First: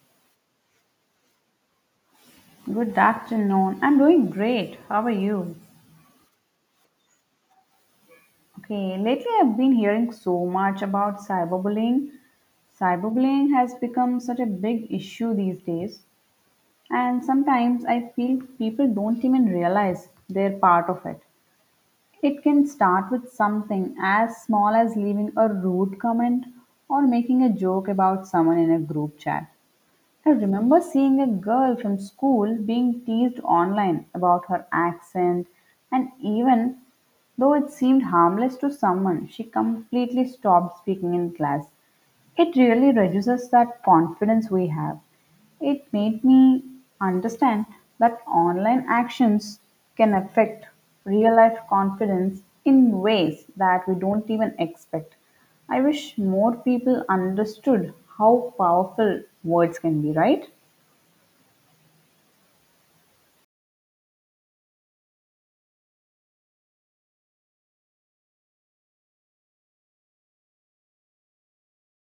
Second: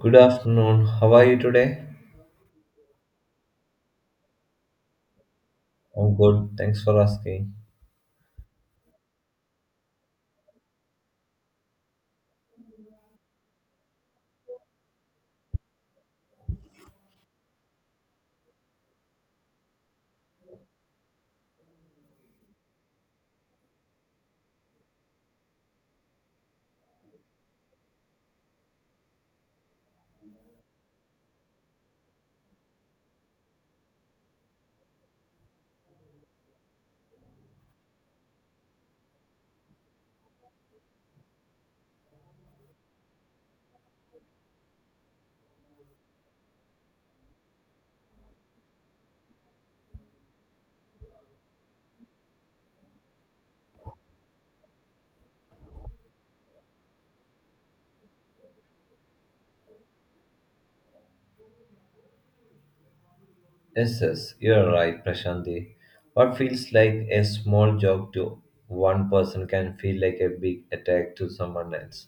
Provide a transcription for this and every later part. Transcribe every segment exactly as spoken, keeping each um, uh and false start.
Good afternoon. How are you today? Good afternoon. I'm doing great. How are you? I'm good. Thanks for asking. Okay, lately I've been hearing so much about cyberbullying. Cyberbullying has become such a big issue these days, and sometimes I feel people don't even realize they're part of it. It can start with something as small as leaving a rude comment or making a joke about someone in a group chat. I remember seeing a girl from school being teased online about her accent, and even though it seemed harmless to someone, she completely stopped speaking in class. It really reduces that confidence we have. It made me understand that online actions can affect real life confidence in ways that we don't even expect. I wish more people understood how powerful words can be, right? Yes, yes, you're right, Prashanti. What feels like a small joke to one person can feel like a big attack to someone else.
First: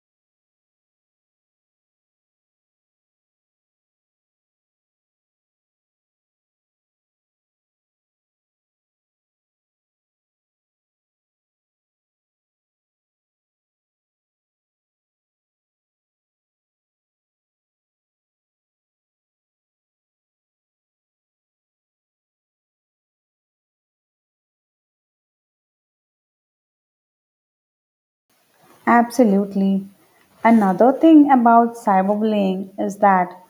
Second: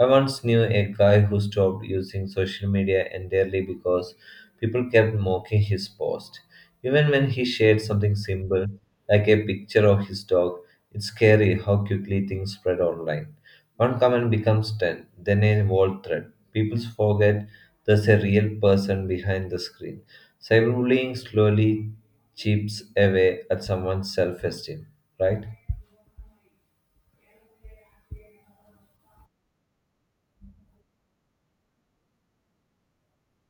I once knew a guy who stopped using social media entirely because people kept mocking his post. Even when he shared something simple, like a picture of his dog, it's scary how quickly things spread online. One comment becomes ten, then a whole thread. People forget there's a real person behind the screen. Cyberbullying slowly chips away at someone's self esteem, right? Absolutely. Another thing about cyberbullying is that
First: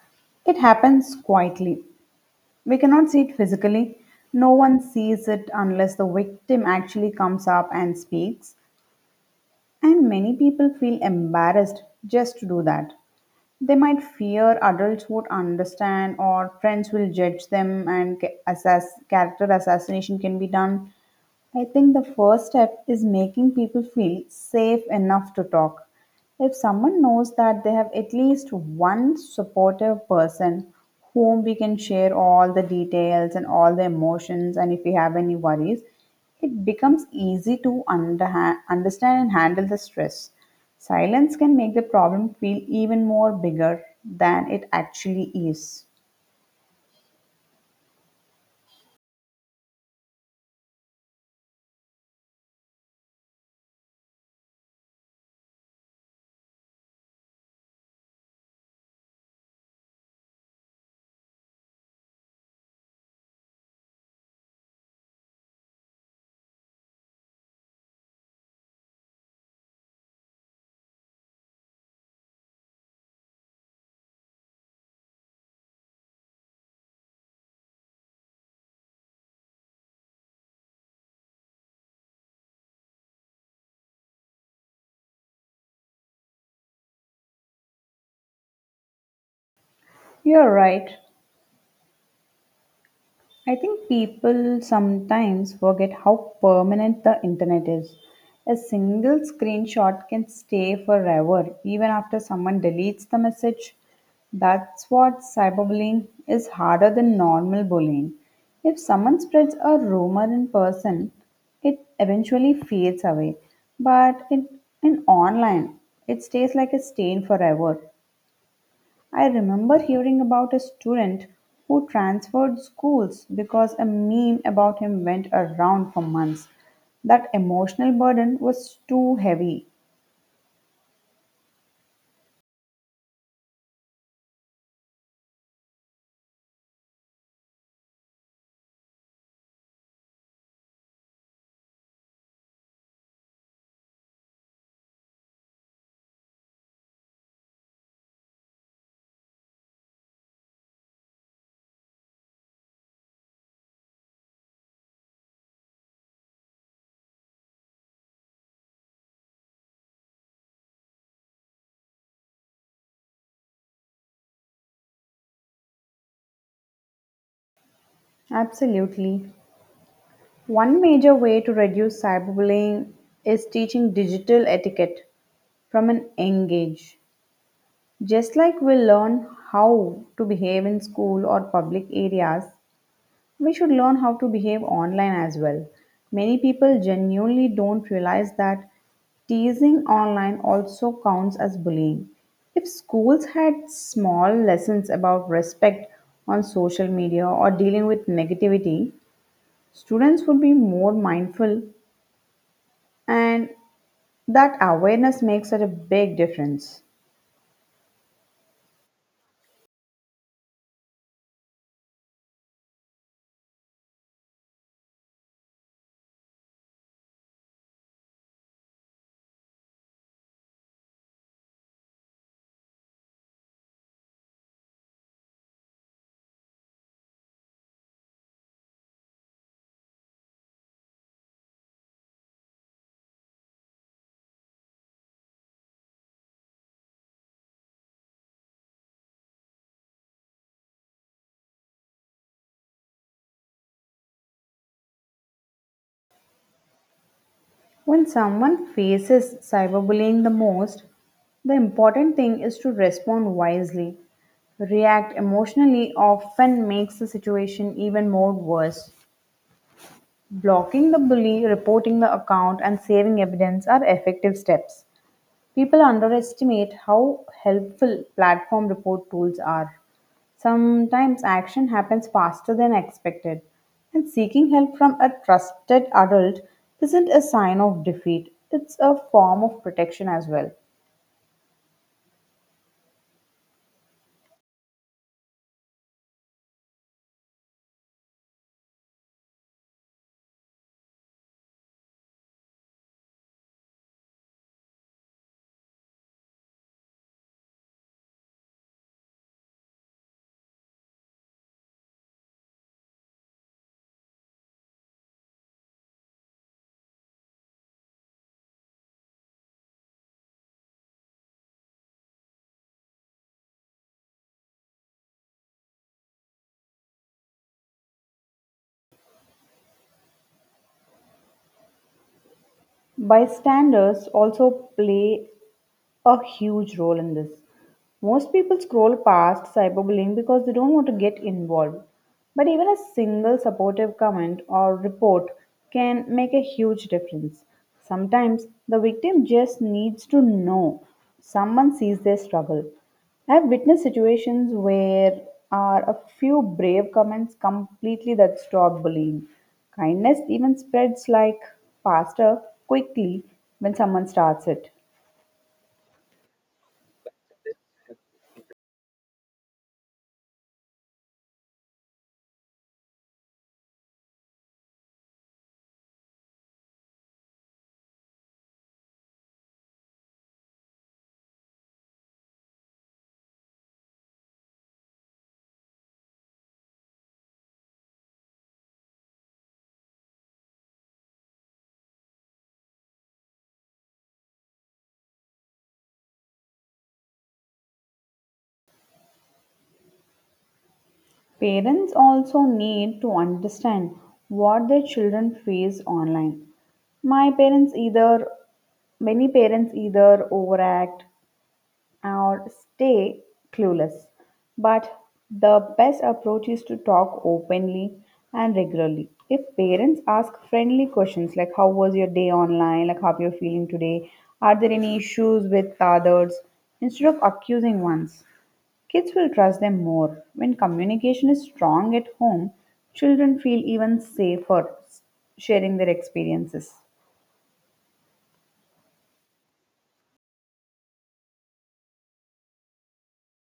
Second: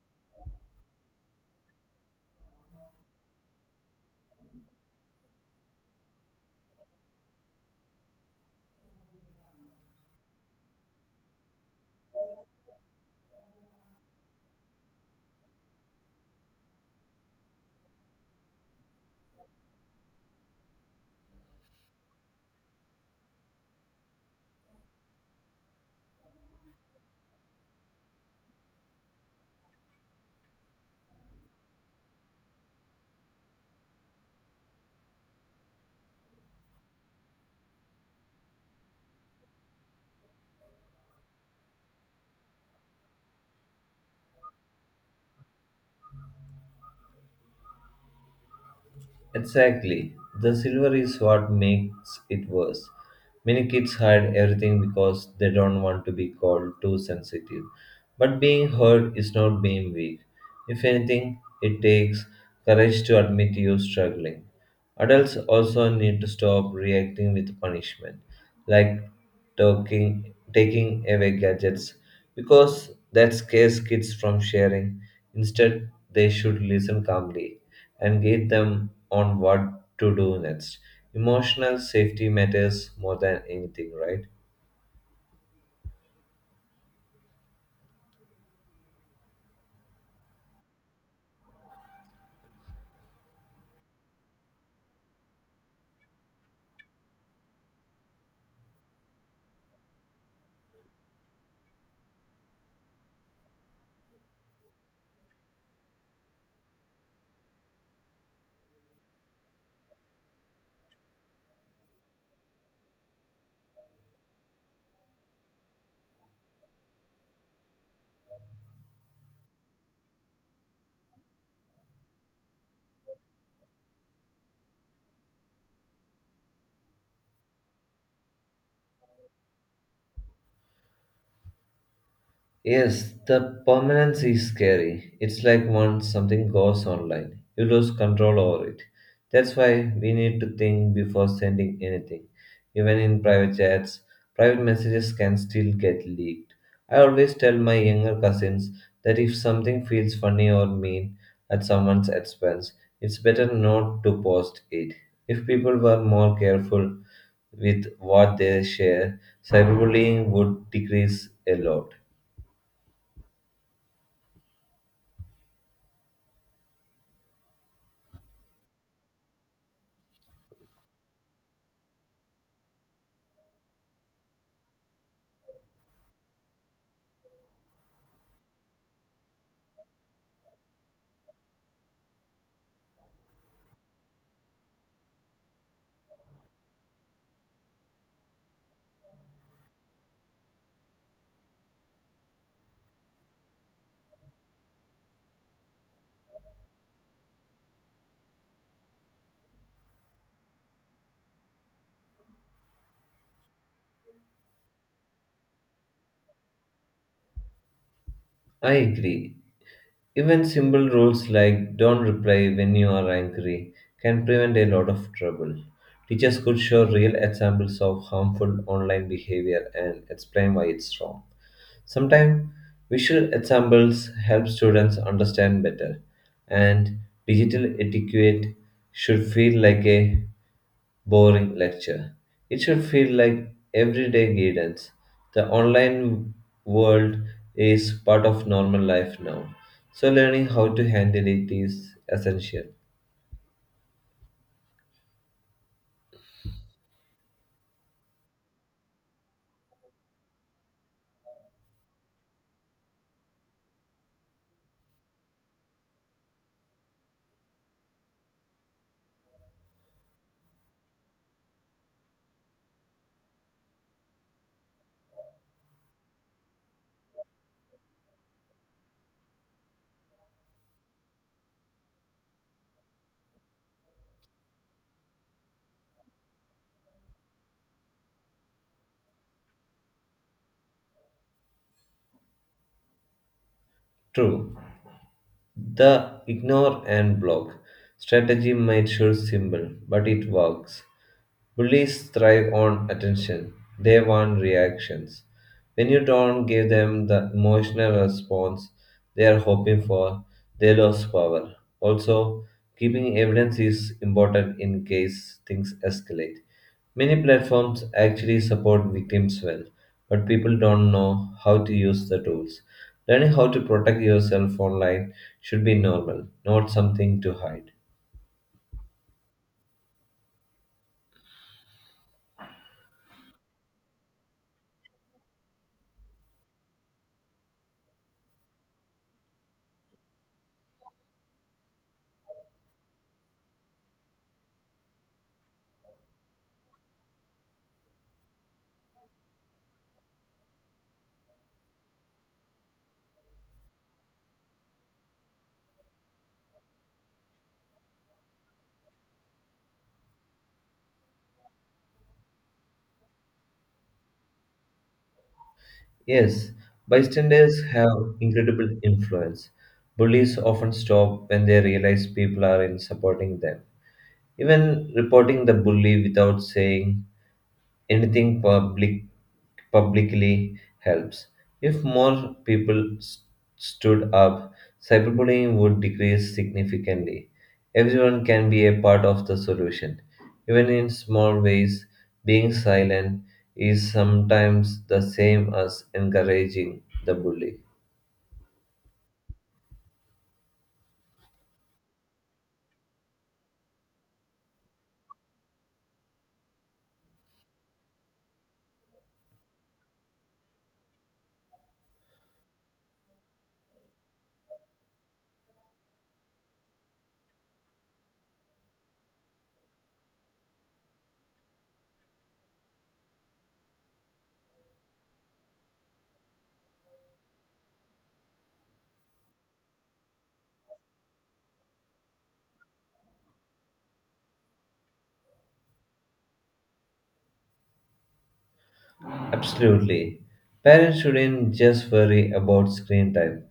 it happens quietly. We cannot see it physically. No one sees it unless the victim actually comes up and speaks. And many people feel embarrassed just to do that. They might fear adults won't understand or friends will judge them and ca- assas- character assassination can be done. I think the first step is making people feel safe enough to talk. If someone knows that they have at least one supportive person whom we can share all the details and all the emotions, and if we have any worries, it becomes easy to underha- understand and handle the stress. Silence can make the problem feel even more bigger than it actually is. Exactly. The silver is what makes it worse. Many kids hide everything because they don't want to be called too sensitive. But being hurt is not being weak. If anything, it takes courage to admit you're struggling. Adults also need to stop reacting with punishment, like talking, taking away gadgets, because that scares kids from sharing. Instead, they should listen calmly and guide them on what to do next. Emotional safety matters more than anything, right? You're right. I think people sometimes forget how permanent the internet is. A single screenshot can stay forever, even after someone deletes the message. That's what cyberbullying is harder than normal bullying. If someone spreads a rumor in person, it eventually fades away. But in, in online, it stays like a stain forever. I remember hearing about a student who transferred schools because a meme about him went around for months. That emotional burden was too heavy. Yes, the permanence is scary. It's like once something goes online, you lose control over it. That's why we need to think before sending anything. Even in private chats, private messages can still get leaked. I always tell my younger cousins that if something feels funny or mean at someone's expense, it's better not to post it. If people were more careful with what they share, cyberbullying would decrease a lot. Absolutely. One major way to reduce cyberbullying is teaching digital etiquette from an young age. Just like we learn how to behave in school or public areas, we should learn how to behave online as well. Many people genuinely don't realize that teasing online also counts as bullying. If schools had small lessons about respect on social media or dealing with negativity, students would be more mindful, and that awareness makes such a big difference. I agree. Even simple rules like don't reply when you are angry can prevent a lot of trouble. Teachers could show real examples of harmful online behavior and explain why it's wrong. Sometimes visual examples help students understand better, and digital etiquette should feel like a boring lecture. It should feel like everyday guidance. The online world is part of normal life now, so learning how to handle it is essential. When someone faces cyberbullying the most, the important thing is to respond wisely. React emotionally often makes the situation even more worse. Blocking the bully, reporting the account, and saving evidence are effective steps. People underestimate how helpful platform report tools are. Sometimes action happens faster than expected, and seeking help from a trusted adult isn't a sign of defeat, it's a form of protection as well. True, the ignore and block strategy might sure simple, but it works. Bullies thrive on attention, they want reactions. When you don't give them the emotional response they are hoping for, they lose power. Also, keeping evidence is important in case things escalate. Many platforms actually support victims well, but people don't know how to use the tools. Learning how to protect yourself online should be normal, not something to hide. Bystanders also play a huge role in this. Most people scroll past cyberbullying because they don't want to get involved. But even a single supportive comment or report can make a huge difference. Sometimes the victim just needs to know someone sees their struggle. I've witnessed situations where are a few brave comments completely that stop bullying. Kindness even spreads like faster quickly when someone starts it. Yes, bystanders have incredible influence. Bullies often stop when they realize people are in supporting them. Even reporting the bully without saying anything public publicly helps. If more people s- stood up, cyberbullying would decrease significantly. Everyone can be a part of the solution. Even in small ways, being silent is sometimes the same as encouraging the bully. Parents also need to understand what their children face online. My parents either, Many parents either overact or stay clueless. But the best approach is to talk openly and regularly. If parents ask friendly questions like, "How was your day online? Like, how you're feeling today? Are there any issues with others?" Instead of accusing ones. Kids will trust them more. When communication is strong at home, children feel even safer s- sharing their experiences. Absolutely. Parents shouldn't just worry about screen time.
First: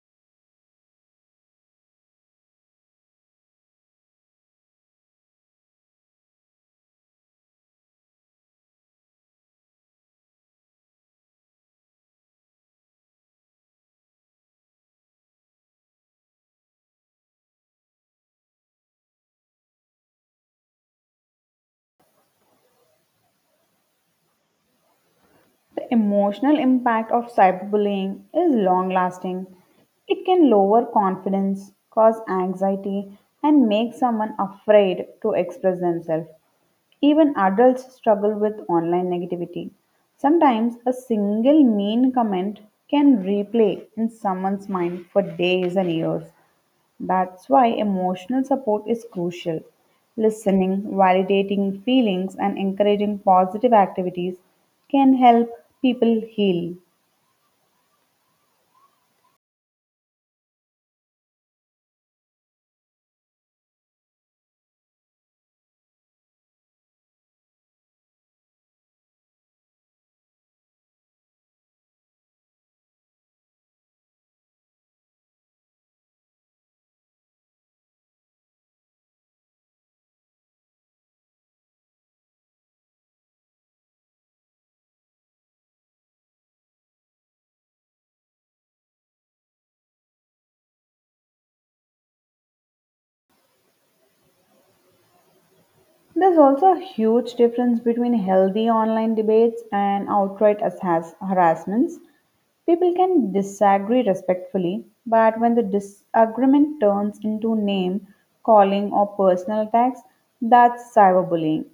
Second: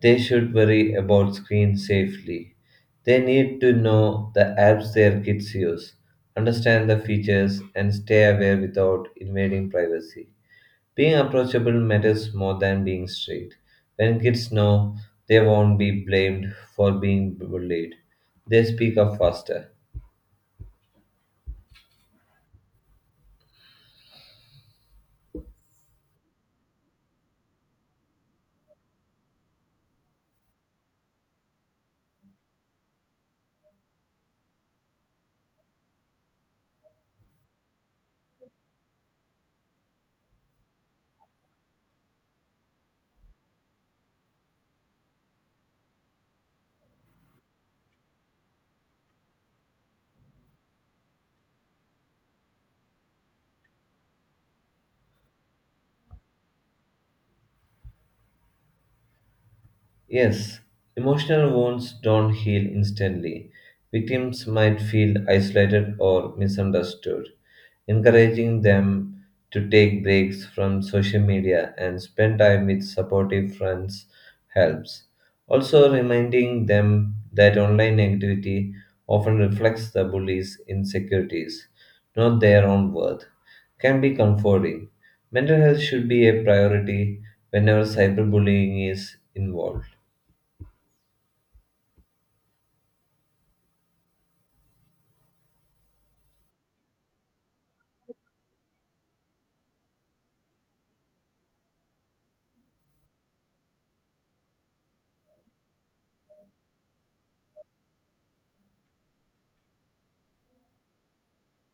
They should worry about screen safely. They need to know the apps their kids use, understand the features, and stay aware without invading privacy. Being approachable matters more than being strict. When kids know, they won't be blamed for being bullied. They speak up faster. The emotional impact of cyberbullying is long lasting. It can lower confidence, cause anxiety, and make someone afraid to express themselves. Even adults struggle with online negativity. Sometimes a single mean comment can replay in someone's mind for days and years. That's why emotional support is crucial. Listening, validating feelings, and encouraging positive activities can help people heal. Yes, emotional wounds don't heal instantly. Victims might feel isolated or misunderstood. Encouraging them to take breaks from social media and spend time with supportive friends helps. Also, reminding them that online negativity often reflects the bully's insecurities, not their own worth, can be comforting. Mental health should be a priority whenever cyberbullying is involved. There's also a huge difference between healthy online debates and outright has harassments. People can disagree respectfully, but when the disagreement turns into name calling or personal attacks, that's cyberbullying.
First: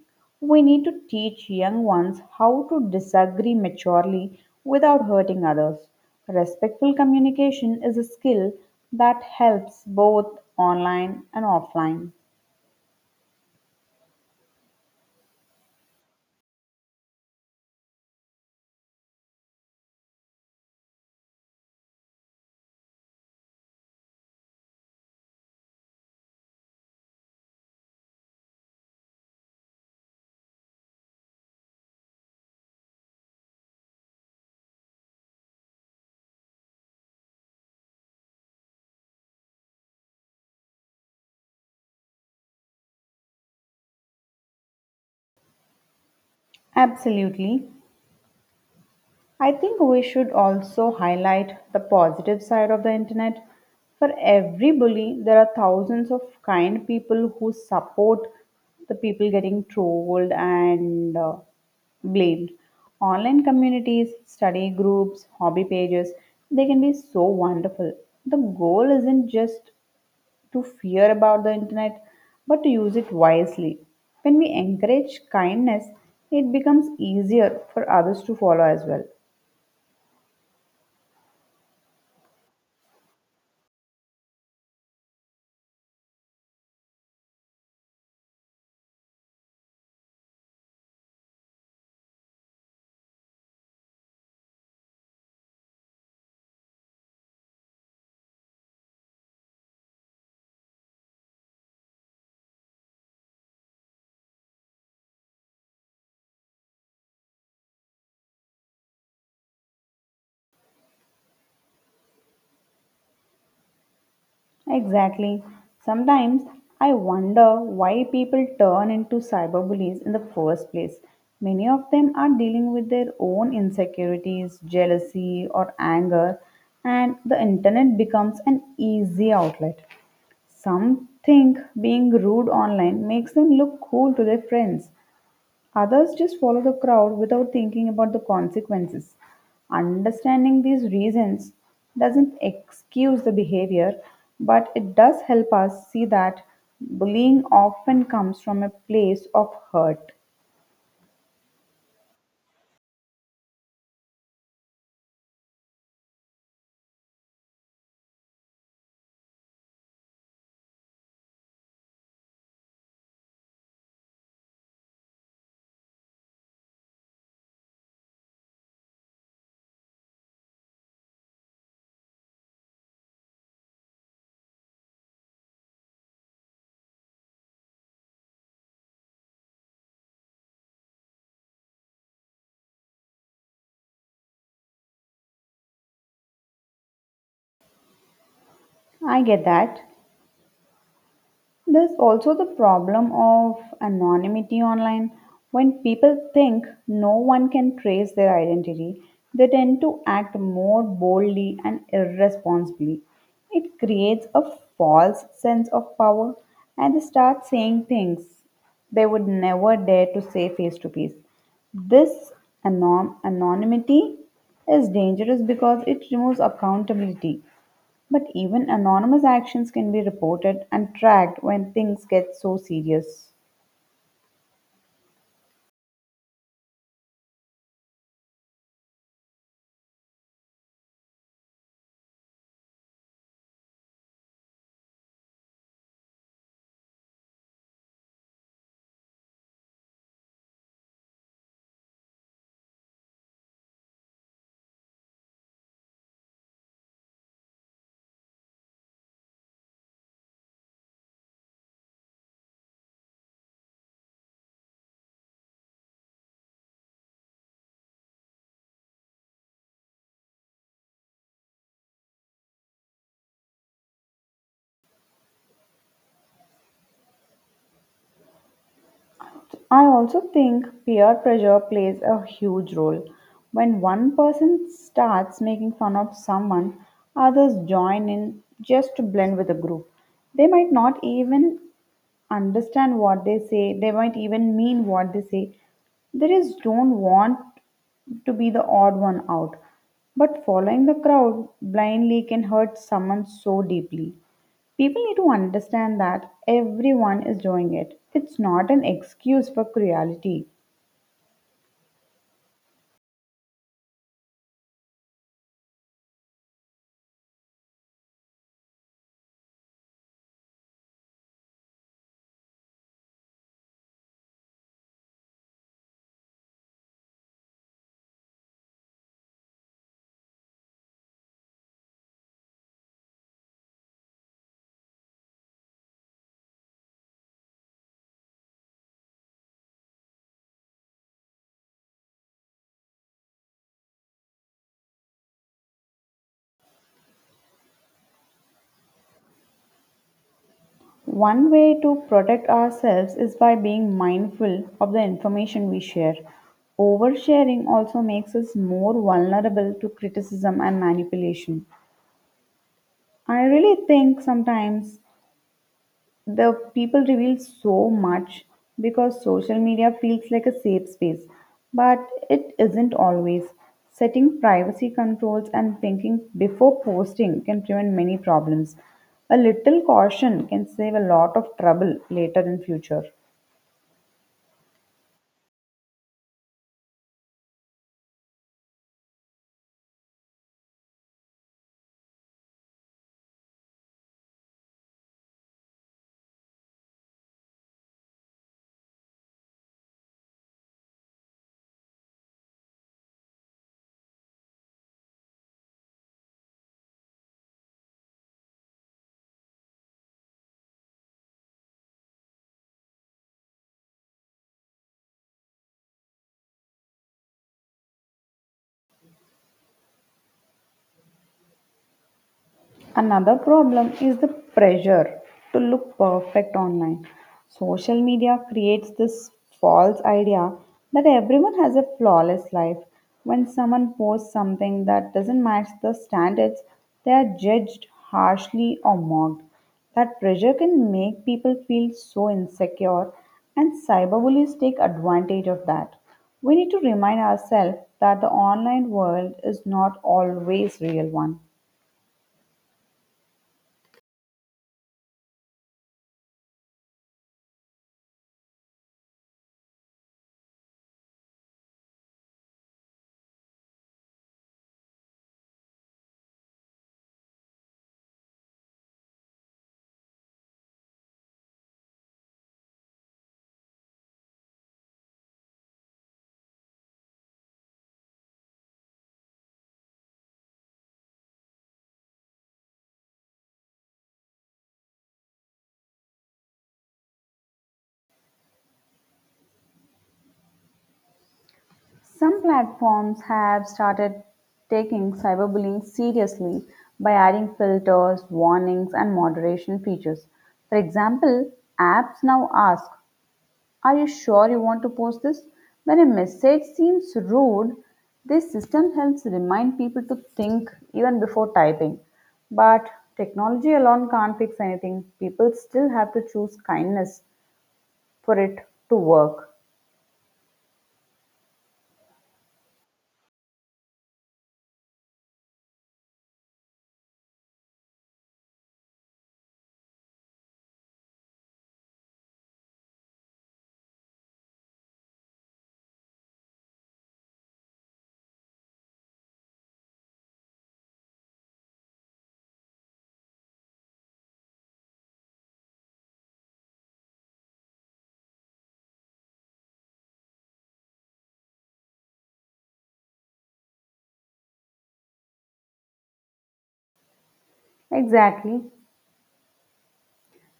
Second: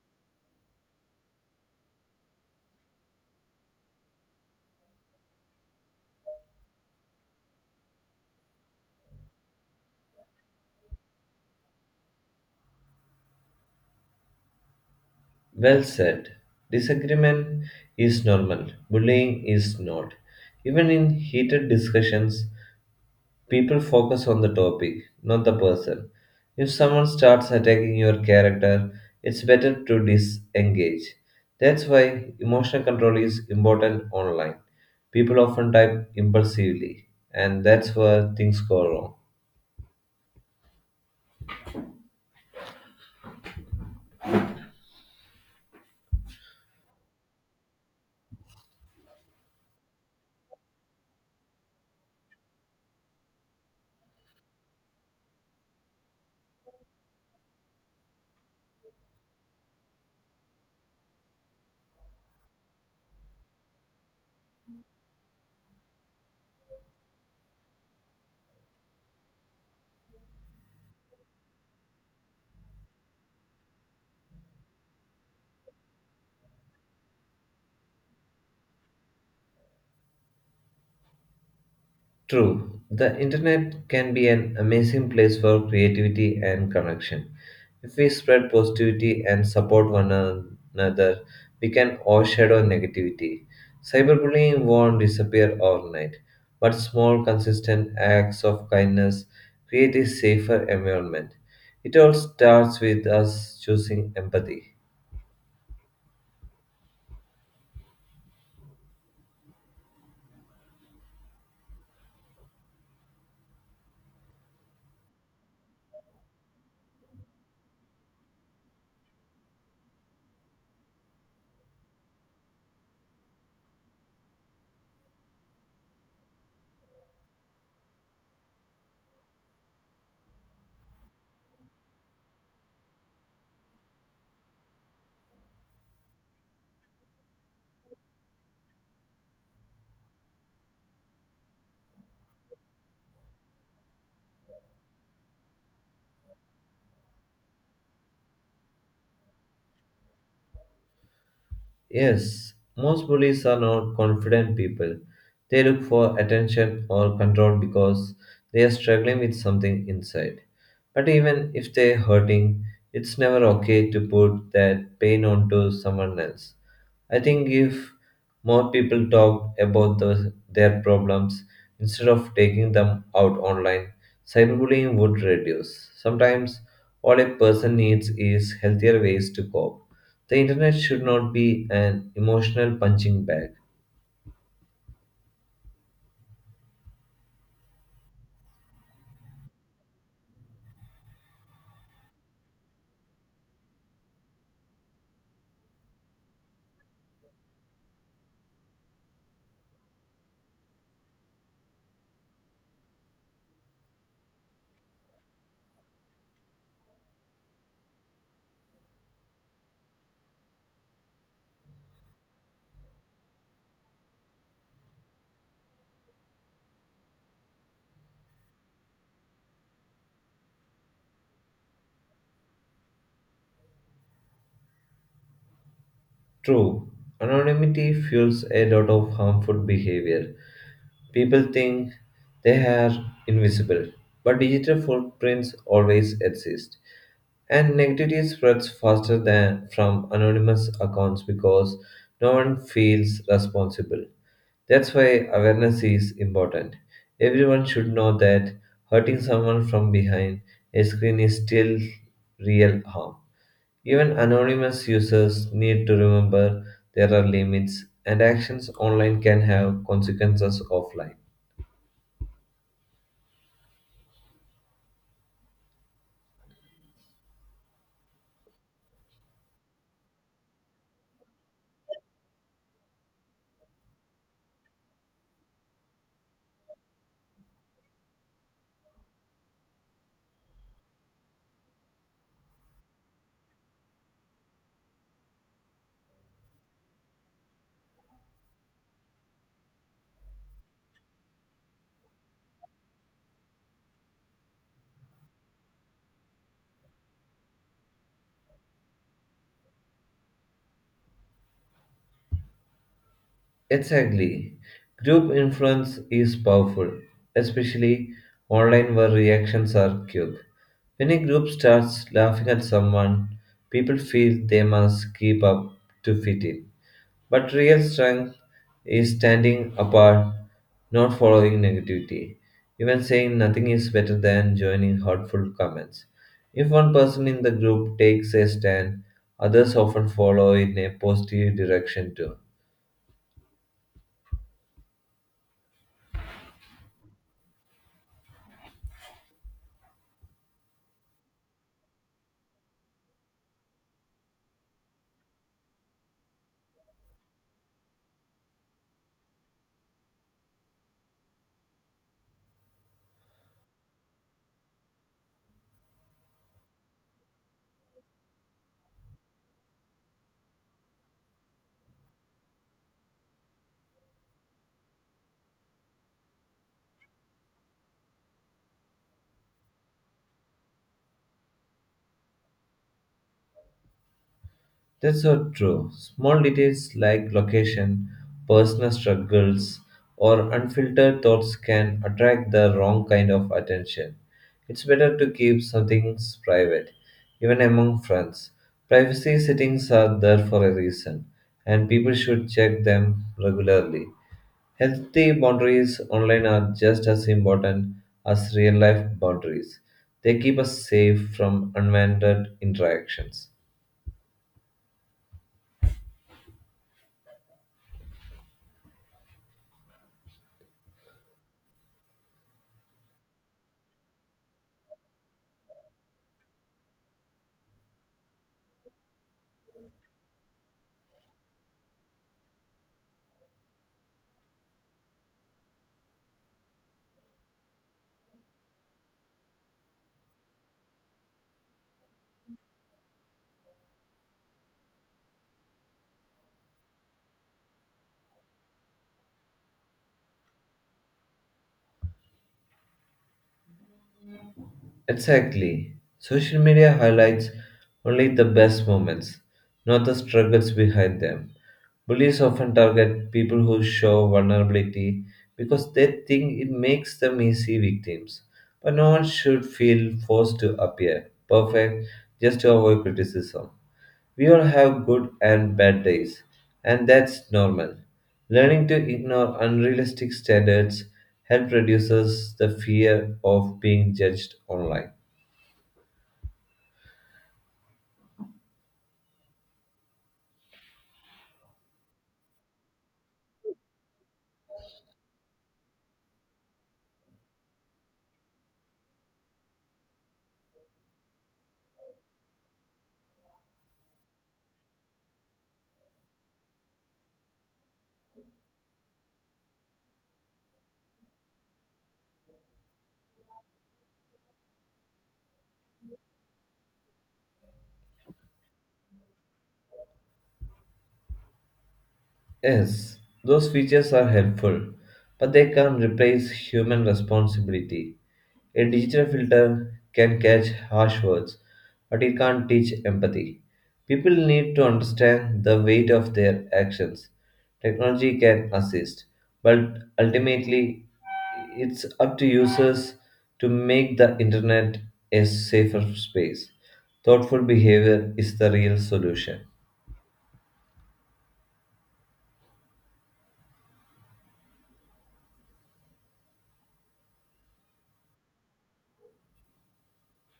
We need to teach young ones how to disagree maturely without hurting others. Respectful communication is a skill that helps both online and offline. Well said. Disagreement is normal, bullying is not. Even in heated discussions, people focus on the topic, not the person. If someone starts attacking your character, it's better to disengage. That's why emotional control is important online. People often type impulsively, and that's where things go wrong. Absolutely. I think we should also highlight the positive side of the internet. For every bully, there are thousands of kind people who support the people getting trolled and uh, blamed. Online communities, study groups, hobby pages, they can be so wonderful. The goal isn't just to fear about the internet, but to use it wisely. When we encourage kindness, it becomes easier for others to follow as well. True, the internet can be an amazing place for creativity and connection. If we spread positivity and support one another, we can overshadow negativity. Cyberbullying won't disappear overnight, but small, consistent acts of kindness create a safer environment. It all starts with us choosing empathy. Exactly. Sometimes I wonder why people turn into cyberbullies in the first place. Many of them are dealing with their own insecurities, jealousy, or anger, and the internet becomes an easy outlet. Some think being rude online makes them look cool to their friends, others just follow the crowd without thinking about the consequences. Understanding these reasons doesn't excuse the behavior, but it does help us see that bullying often comes from a place of hurt. Yes, most bullies are not confident people. They look for attention or control because they are struggling with something inside. But even if they're hurting, it's never okay to put that pain onto someone else. I think if more people talk about the, their problems instead of taking them out online, cyberbullying would reduce. Sometimes all a person needs is healthier ways to cope. The internet should not be an emotional punching bag. I get that. There's also the problem of anonymity online. When people think no one can trace their identity, they tend to act more boldly and irresponsibly. It creates a false sense of power and they start saying things they would never dare to say face to face. This anom- anonymity is dangerous because it removes accountability. But even anonymous actions can be reported and tracked when things get so serious. True, anonymity fuels a lot of harmful behavior. People think they are invisible, but digital footprints always exist. And negativity spreads faster than from anonymous accounts because no one feels responsible. That's why awareness is important. Everyone should know that hurting someone from behind a screen is still real harm. Even anonymous users need to remember there are limits, and actions online can have consequences offline. I also think peer pressure plays a huge role. When one person starts making fun of someone, others join in just to blend with the group. They might not even understand what they say. They might even mean what they say. They just don't want to be the odd one out. But following the crowd blindly can hurt someone so deeply. People need to understand that everyone is doing it. It's not an excuse for cruelty. Exactly. Group influence is powerful, especially online where reactions are quick. When a group starts laughing at someone, people feel they must keep up to fit in. But real strength is standing apart, not following negativity. Even saying nothing is better than joining hurtful comments. If one person in the group takes a stand, others often follow in a positive direction too. One way to protect ourselves is by being mindful of the information we share. Oversharing also makes us more vulnerable to criticism and manipulation. I really think sometimes the people reveal so much because social media feels like a safe space, but it isn't always. Setting privacy controls and thinking before posting can prevent many problems. A little caution can save a lot of trouble later in future. That's so true. Small details like location, personal struggles, or unfiltered thoughts can attract the wrong kind of attention. It's better to keep some things private, even among friends. Privacy settings are there for a reason, and people should check them regularly. Healthy boundaries online are just as important as real life boundaries. They keep us safe from unwanted interactions. Another problem is the pressure to look perfect online. Social media creates this false idea that everyone has a flawless life. When someone posts something that doesn't match the standards, they are judged harshly or mocked. That pressure can make people feel so insecure, and cyberbullies take advantage of that. We need to remind ourselves that the online world is not always real one. Exactly. Social media highlights only the best moments, not the struggles behind them. Bullies often target people who show vulnerability because they think it makes them easy victims. But no one should feel forced to appear perfect just to avoid criticism. We all have good and bad days, and that's normal. Learning to ignore unrealistic standards helps reduces the fear of being judged online. Some platforms have started taking cyberbullying seriously by adding filters, warnings, and moderation features. For example, apps now ask, "Are you sure you want to post this?" When a message seems rude, this system helps remind people to think even before typing. But technology alone can't fix anything. People still have to choose kindness for it to work. Yes, those features are helpful, but they can't replace human responsibility. A digital filter can catch harsh words, but it can't teach empathy. People need to understand the weight of their actions. Technology can assist, but ultimately, it's up to users to make the internet a safer space. Thoughtful behavior is the real solution. Exactly.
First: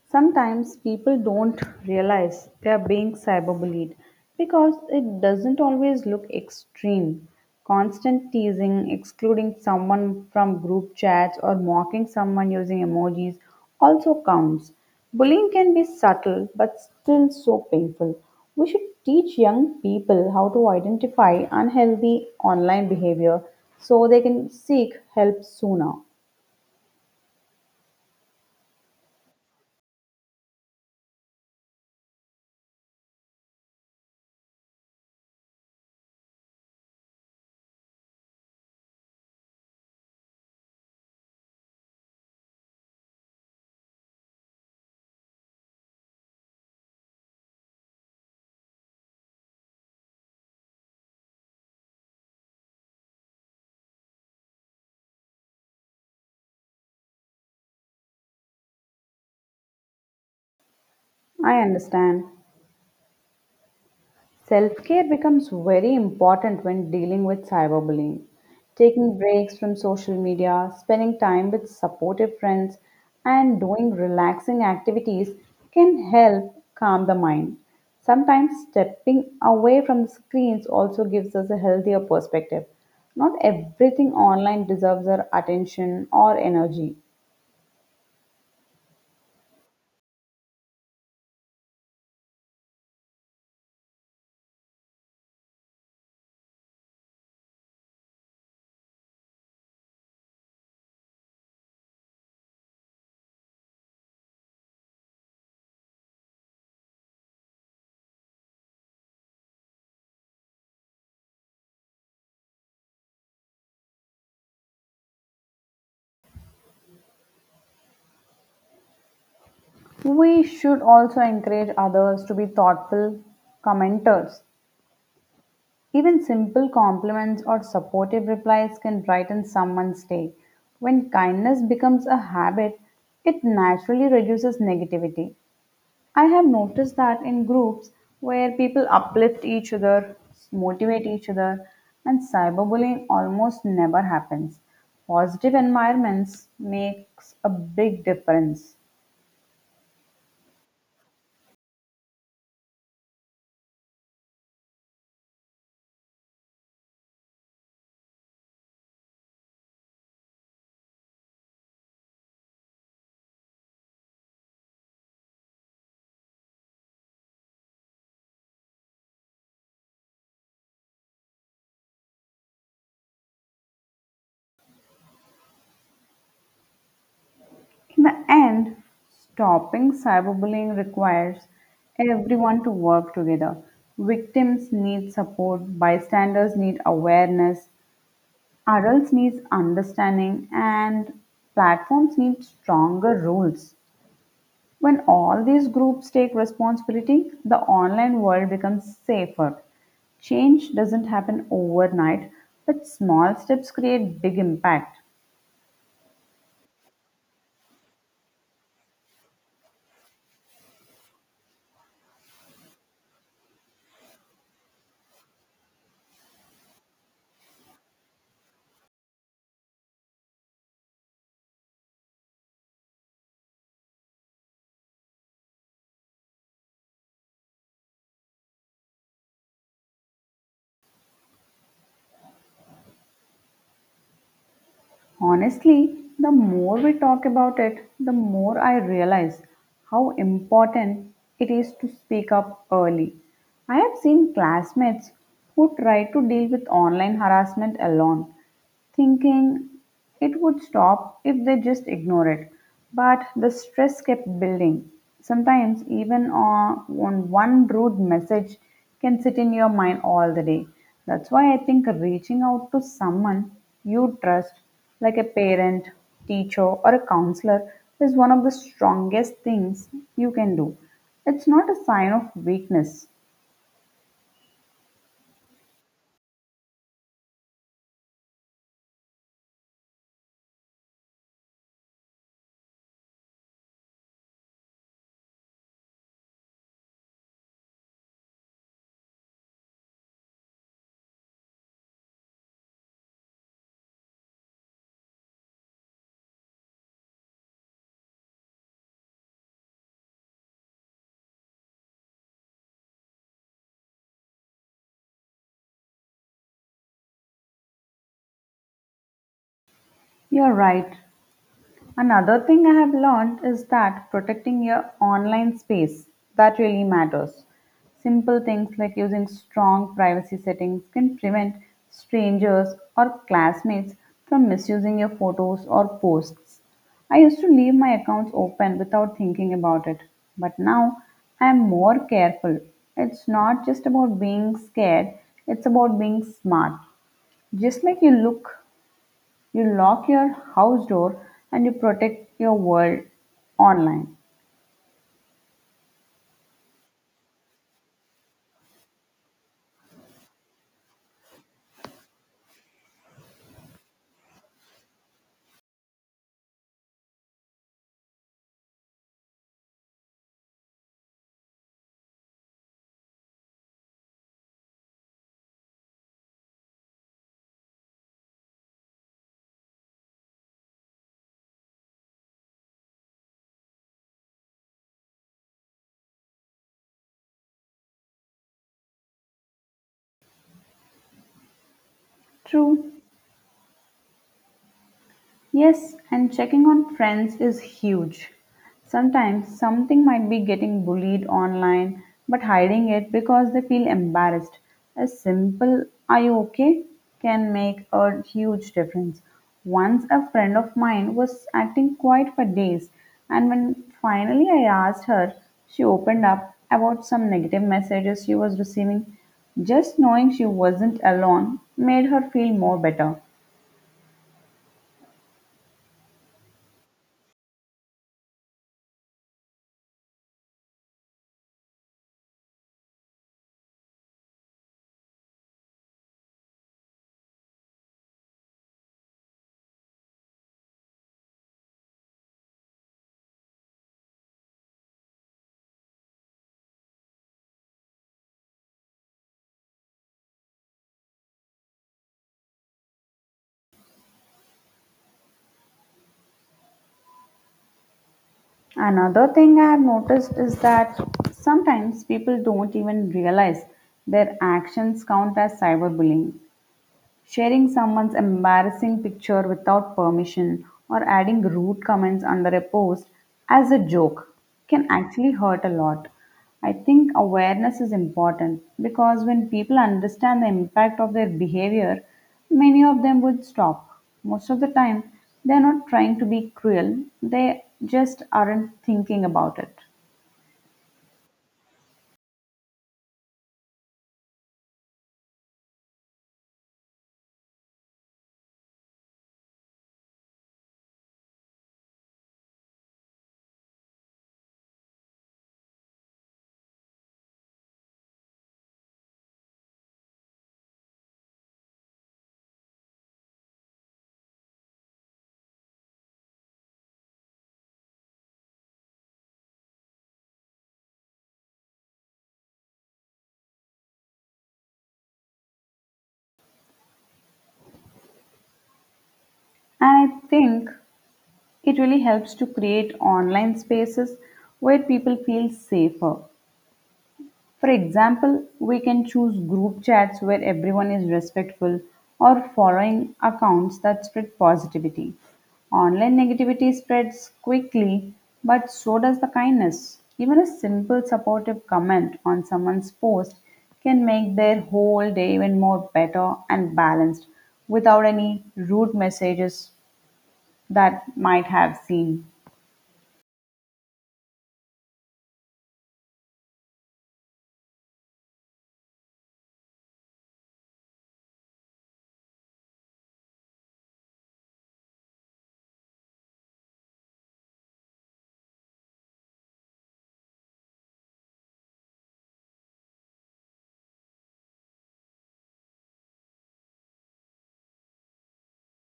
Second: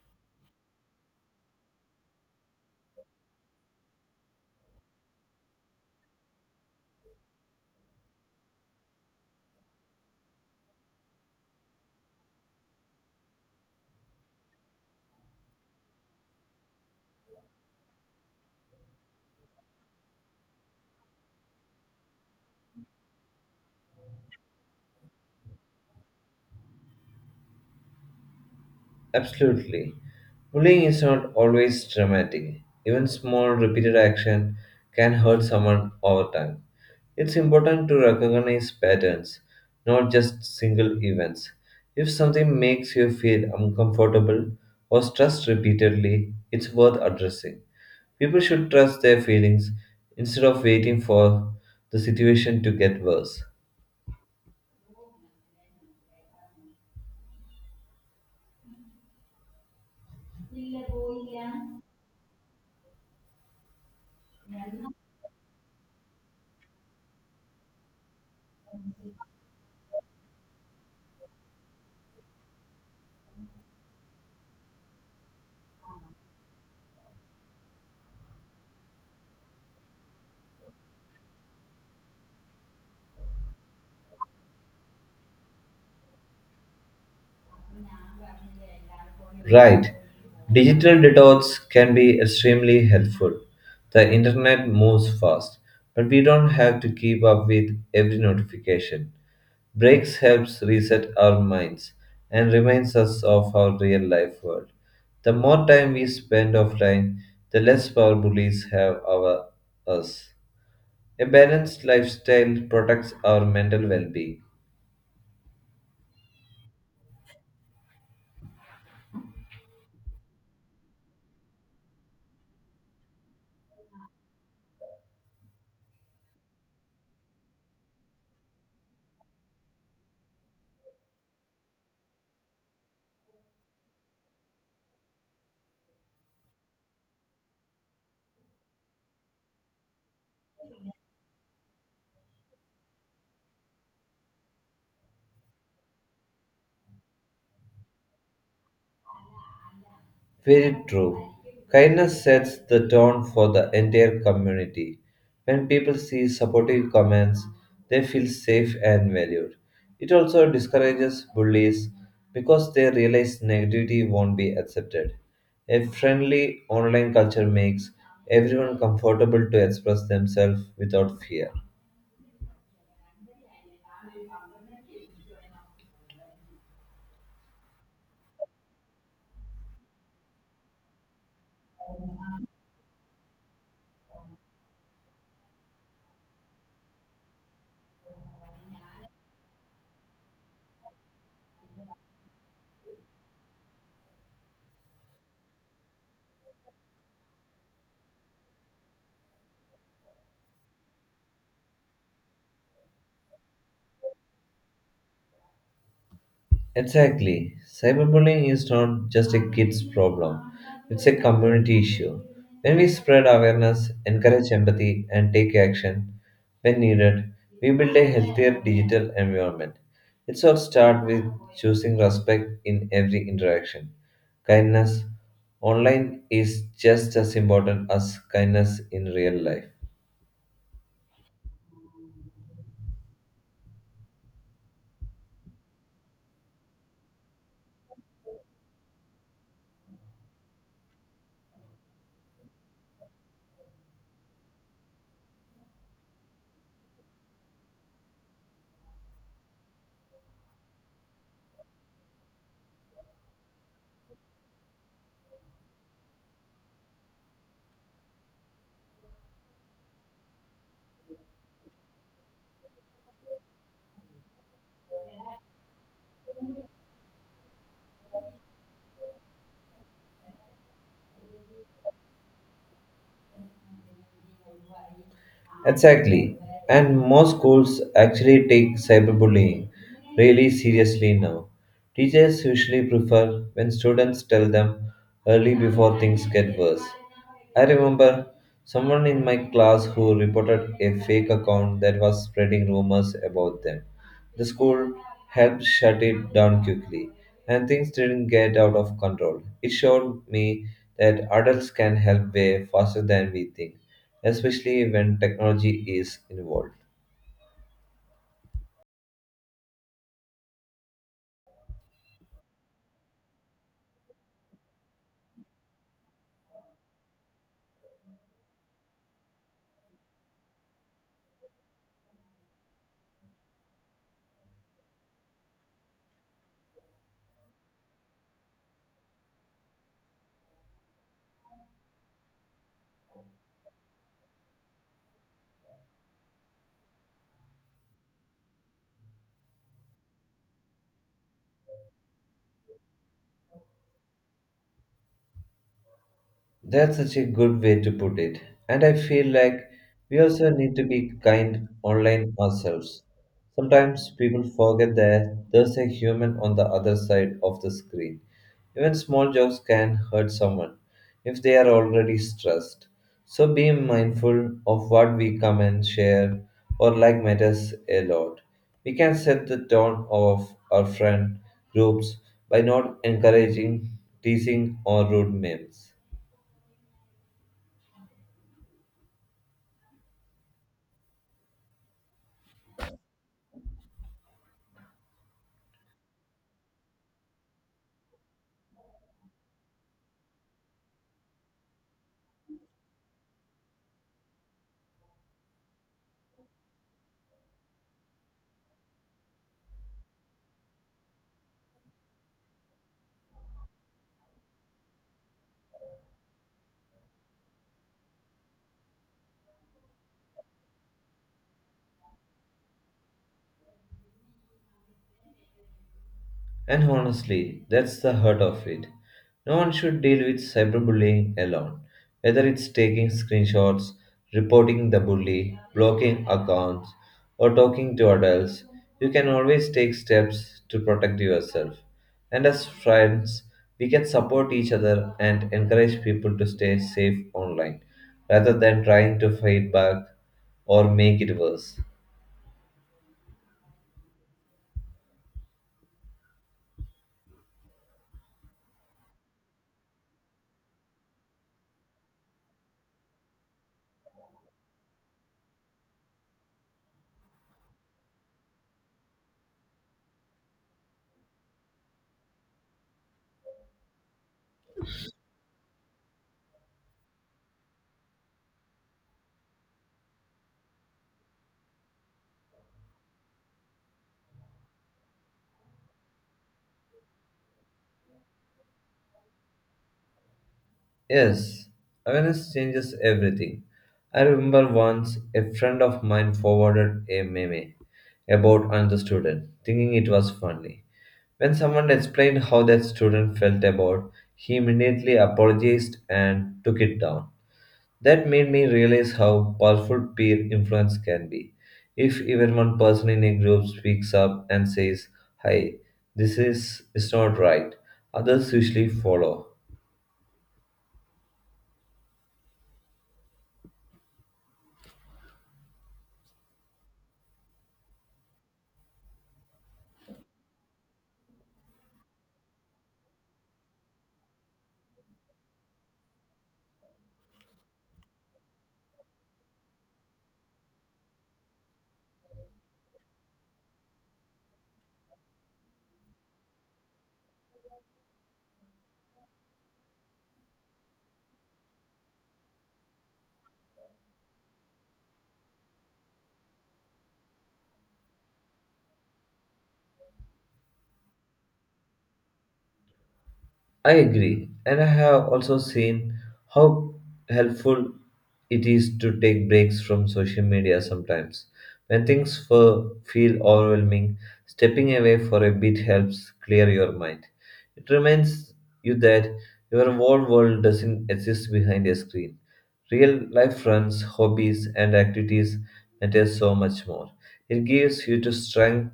Sometimes people don't realize they are being cyberbullied because it doesn't always look extreme. Constant teasing, excluding someone from group chats, or mocking someone using emojis also counts. Bullying can be subtle but still so painful. We should teach young people how to identify unhealthy online behavior so they can seek help sooner. Absolutely. Bullying is not always dramatic. Even small repeated action can hurt someone over time. It's important to recognize patterns, not just single events. If something makes you feel uncomfortable or stressed repeatedly, it's worth addressing. People should trust their feelings instead of waiting for the situation to get worse. I understand. Self care becomes very important when dealing with cyberbullying. Taking breaks from social media, spending time with supportive friends, and doing relaxing activities can help calm the mind. Sometimes stepping away from the screens also gives us a healthier perspective. Not everything online deserves our attention or energy. Right. Digital detox can be extremely helpful. The internet moves fast, but we don't have to keep up with every notification. Breaks helps reset our minds and reminds us of our real life world. The more time we spend offline, the less power bullies have over us. A balanced lifestyle protects our mental well being. We should also encourage others to be thoughtful commenters. Even simple compliments or supportive replies can brighten someone's day. When kindness becomes a habit, it naturally reduces negativity. I have noticed that in groups where people uplift each other, motivate each other, and cyberbullying almost never happens. Positive environments makes a big difference. Very true. Kindness sets the tone for the entire community. When people see supportive comments, they feel safe and valued. It also discourages bullies because they realize negativity won't be accepted. A friendly online culture makes everyone comfortable to express themselves without fear. In the end, stopping cyberbullying requires everyone to work together. Victims need support, bystanders need awareness, adults need understanding, and platforms need stronger rules. When all these groups take responsibility, the online world becomes safer. Change doesn't happen overnight, but small steps create big impact. Exactly. Cyberbullying is not just a kid's problem, it's a community issue. When we spread awareness, encourage empathy, and take action when needed, we build a healthier digital environment. It's all start with choosing respect in every interaction. Kindness online is just as important as kindness in real life. Honestly, the more we talk about it, the more I realize how important it is to speak up early. I have seen classmates who try to deal with online harassment alone thinking it would stop if they just ignore it. But the stress kept building. Sometimes, even on, on one rude message can sit in your mind all the day. That's why I think reaching out to someone you trust, like a parent, teacher, or a counselor, is one of the strongest things you can do. It's not a sign of weakness. Exactly. And most schools actually take cyberbullying really seriously now. Teachers usually prefer when students tell them early before things get worse. I remember someone in my class who reported a fake account that was spreading rumors about them. The school helped shut it down quickly, and things didn't get out of control. It showed me that adults can help way faster than we think, especially when technology is involved. You're right. Another thing I have learned is that protecting your online space that really matters. Simple things like using strong privacy settings can prevent strangers or classmates from misusing your photos or posts. I used to leave my accounts open without thinking about it, but now I am more careful. It's not just about being scared, it's about being smart. Just like you look you lock your house door and you protect your world online. That's such a good way to put it. And I feel like we also need to be kind online ourselves. Sometimes people forget that there's a human on the other side of the screen. Even small jokes can hurt someone if they are already stressed. So being mindful of what we comment, share, or like matters a lot. We can set the tone of our friend groups by not encouraging teasing or rude memes. True. Yes, and checking on friends is huge. Sometimes something might be getting bullied online, but hiding it because they feel embarrassed. A simple, "Are you okay?" can make a huge difference. Once a friend of mine was acting quiet for days, and when finally I asked her, she opened up about some negative messages she was receiving. Just knowing she wasn't alone made her feel more better. And honestly, that's the heart of it. No one should deal with cyberbullying alone, whether it's taking screenshots, reporting the bully, blocking accounts, or talking to adults. You can always take steps to protect yourself. And as friends, we can support each other and encourage people to stay safe online rather than trying to fight back or make it worse. Another thing I have noticed is that sometimes people don't even realize their actions count as cyberbullying. Sharing someone's embarrassing picture without permission or adding rude comments under a post as a joke can actually hurt a lot. I think awareness is important because when people understand the impact of their behavior, many of them would stop. Most of the time, they're not trying to be cruel, they just aren't thinking about it. Yes, awareness changes everything. I remember once a friend of mine forwarded a meme about another student, thinking it was funny. When someone explained how that student felt about, he immediately apologized and took it down. That made me realize how powerful peer influence can be. If even one person in a group speaks up and says, "Hi, this is, is not right," others usually follow. And I think it really helps to create online spaces where people feel safer. For example, we can choose group chats where everyone is respectful or following accounts that spread positivity. Online negativity spreads quickly, but so does the kindness. Even a simple supportive comment on someone's post can make their whole day even more better and balanced without any rude messages that might have seen. I agree, and I have also seen how helpful it is to take breaks from social media sometimes. When things fe- feel overwhelming, stepping away for a bit helps clear your mind. It reminds you that your whole world doesn't exist behind a screen. Real life friends, hobbies, and activities matter so much more. It gives you the strength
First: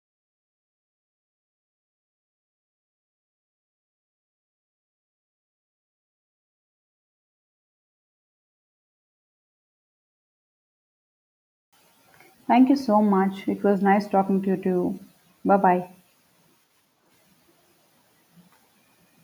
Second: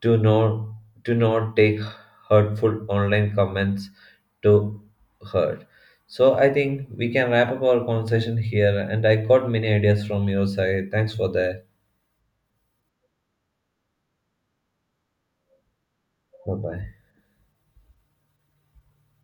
do not do not take hurtful online comments to hurt. So I think we can wrap up our conversation here and I got many ideas from your side. Thanks for that. Thank you so much. It was nice talking to you too. Bye bye. Bye bye.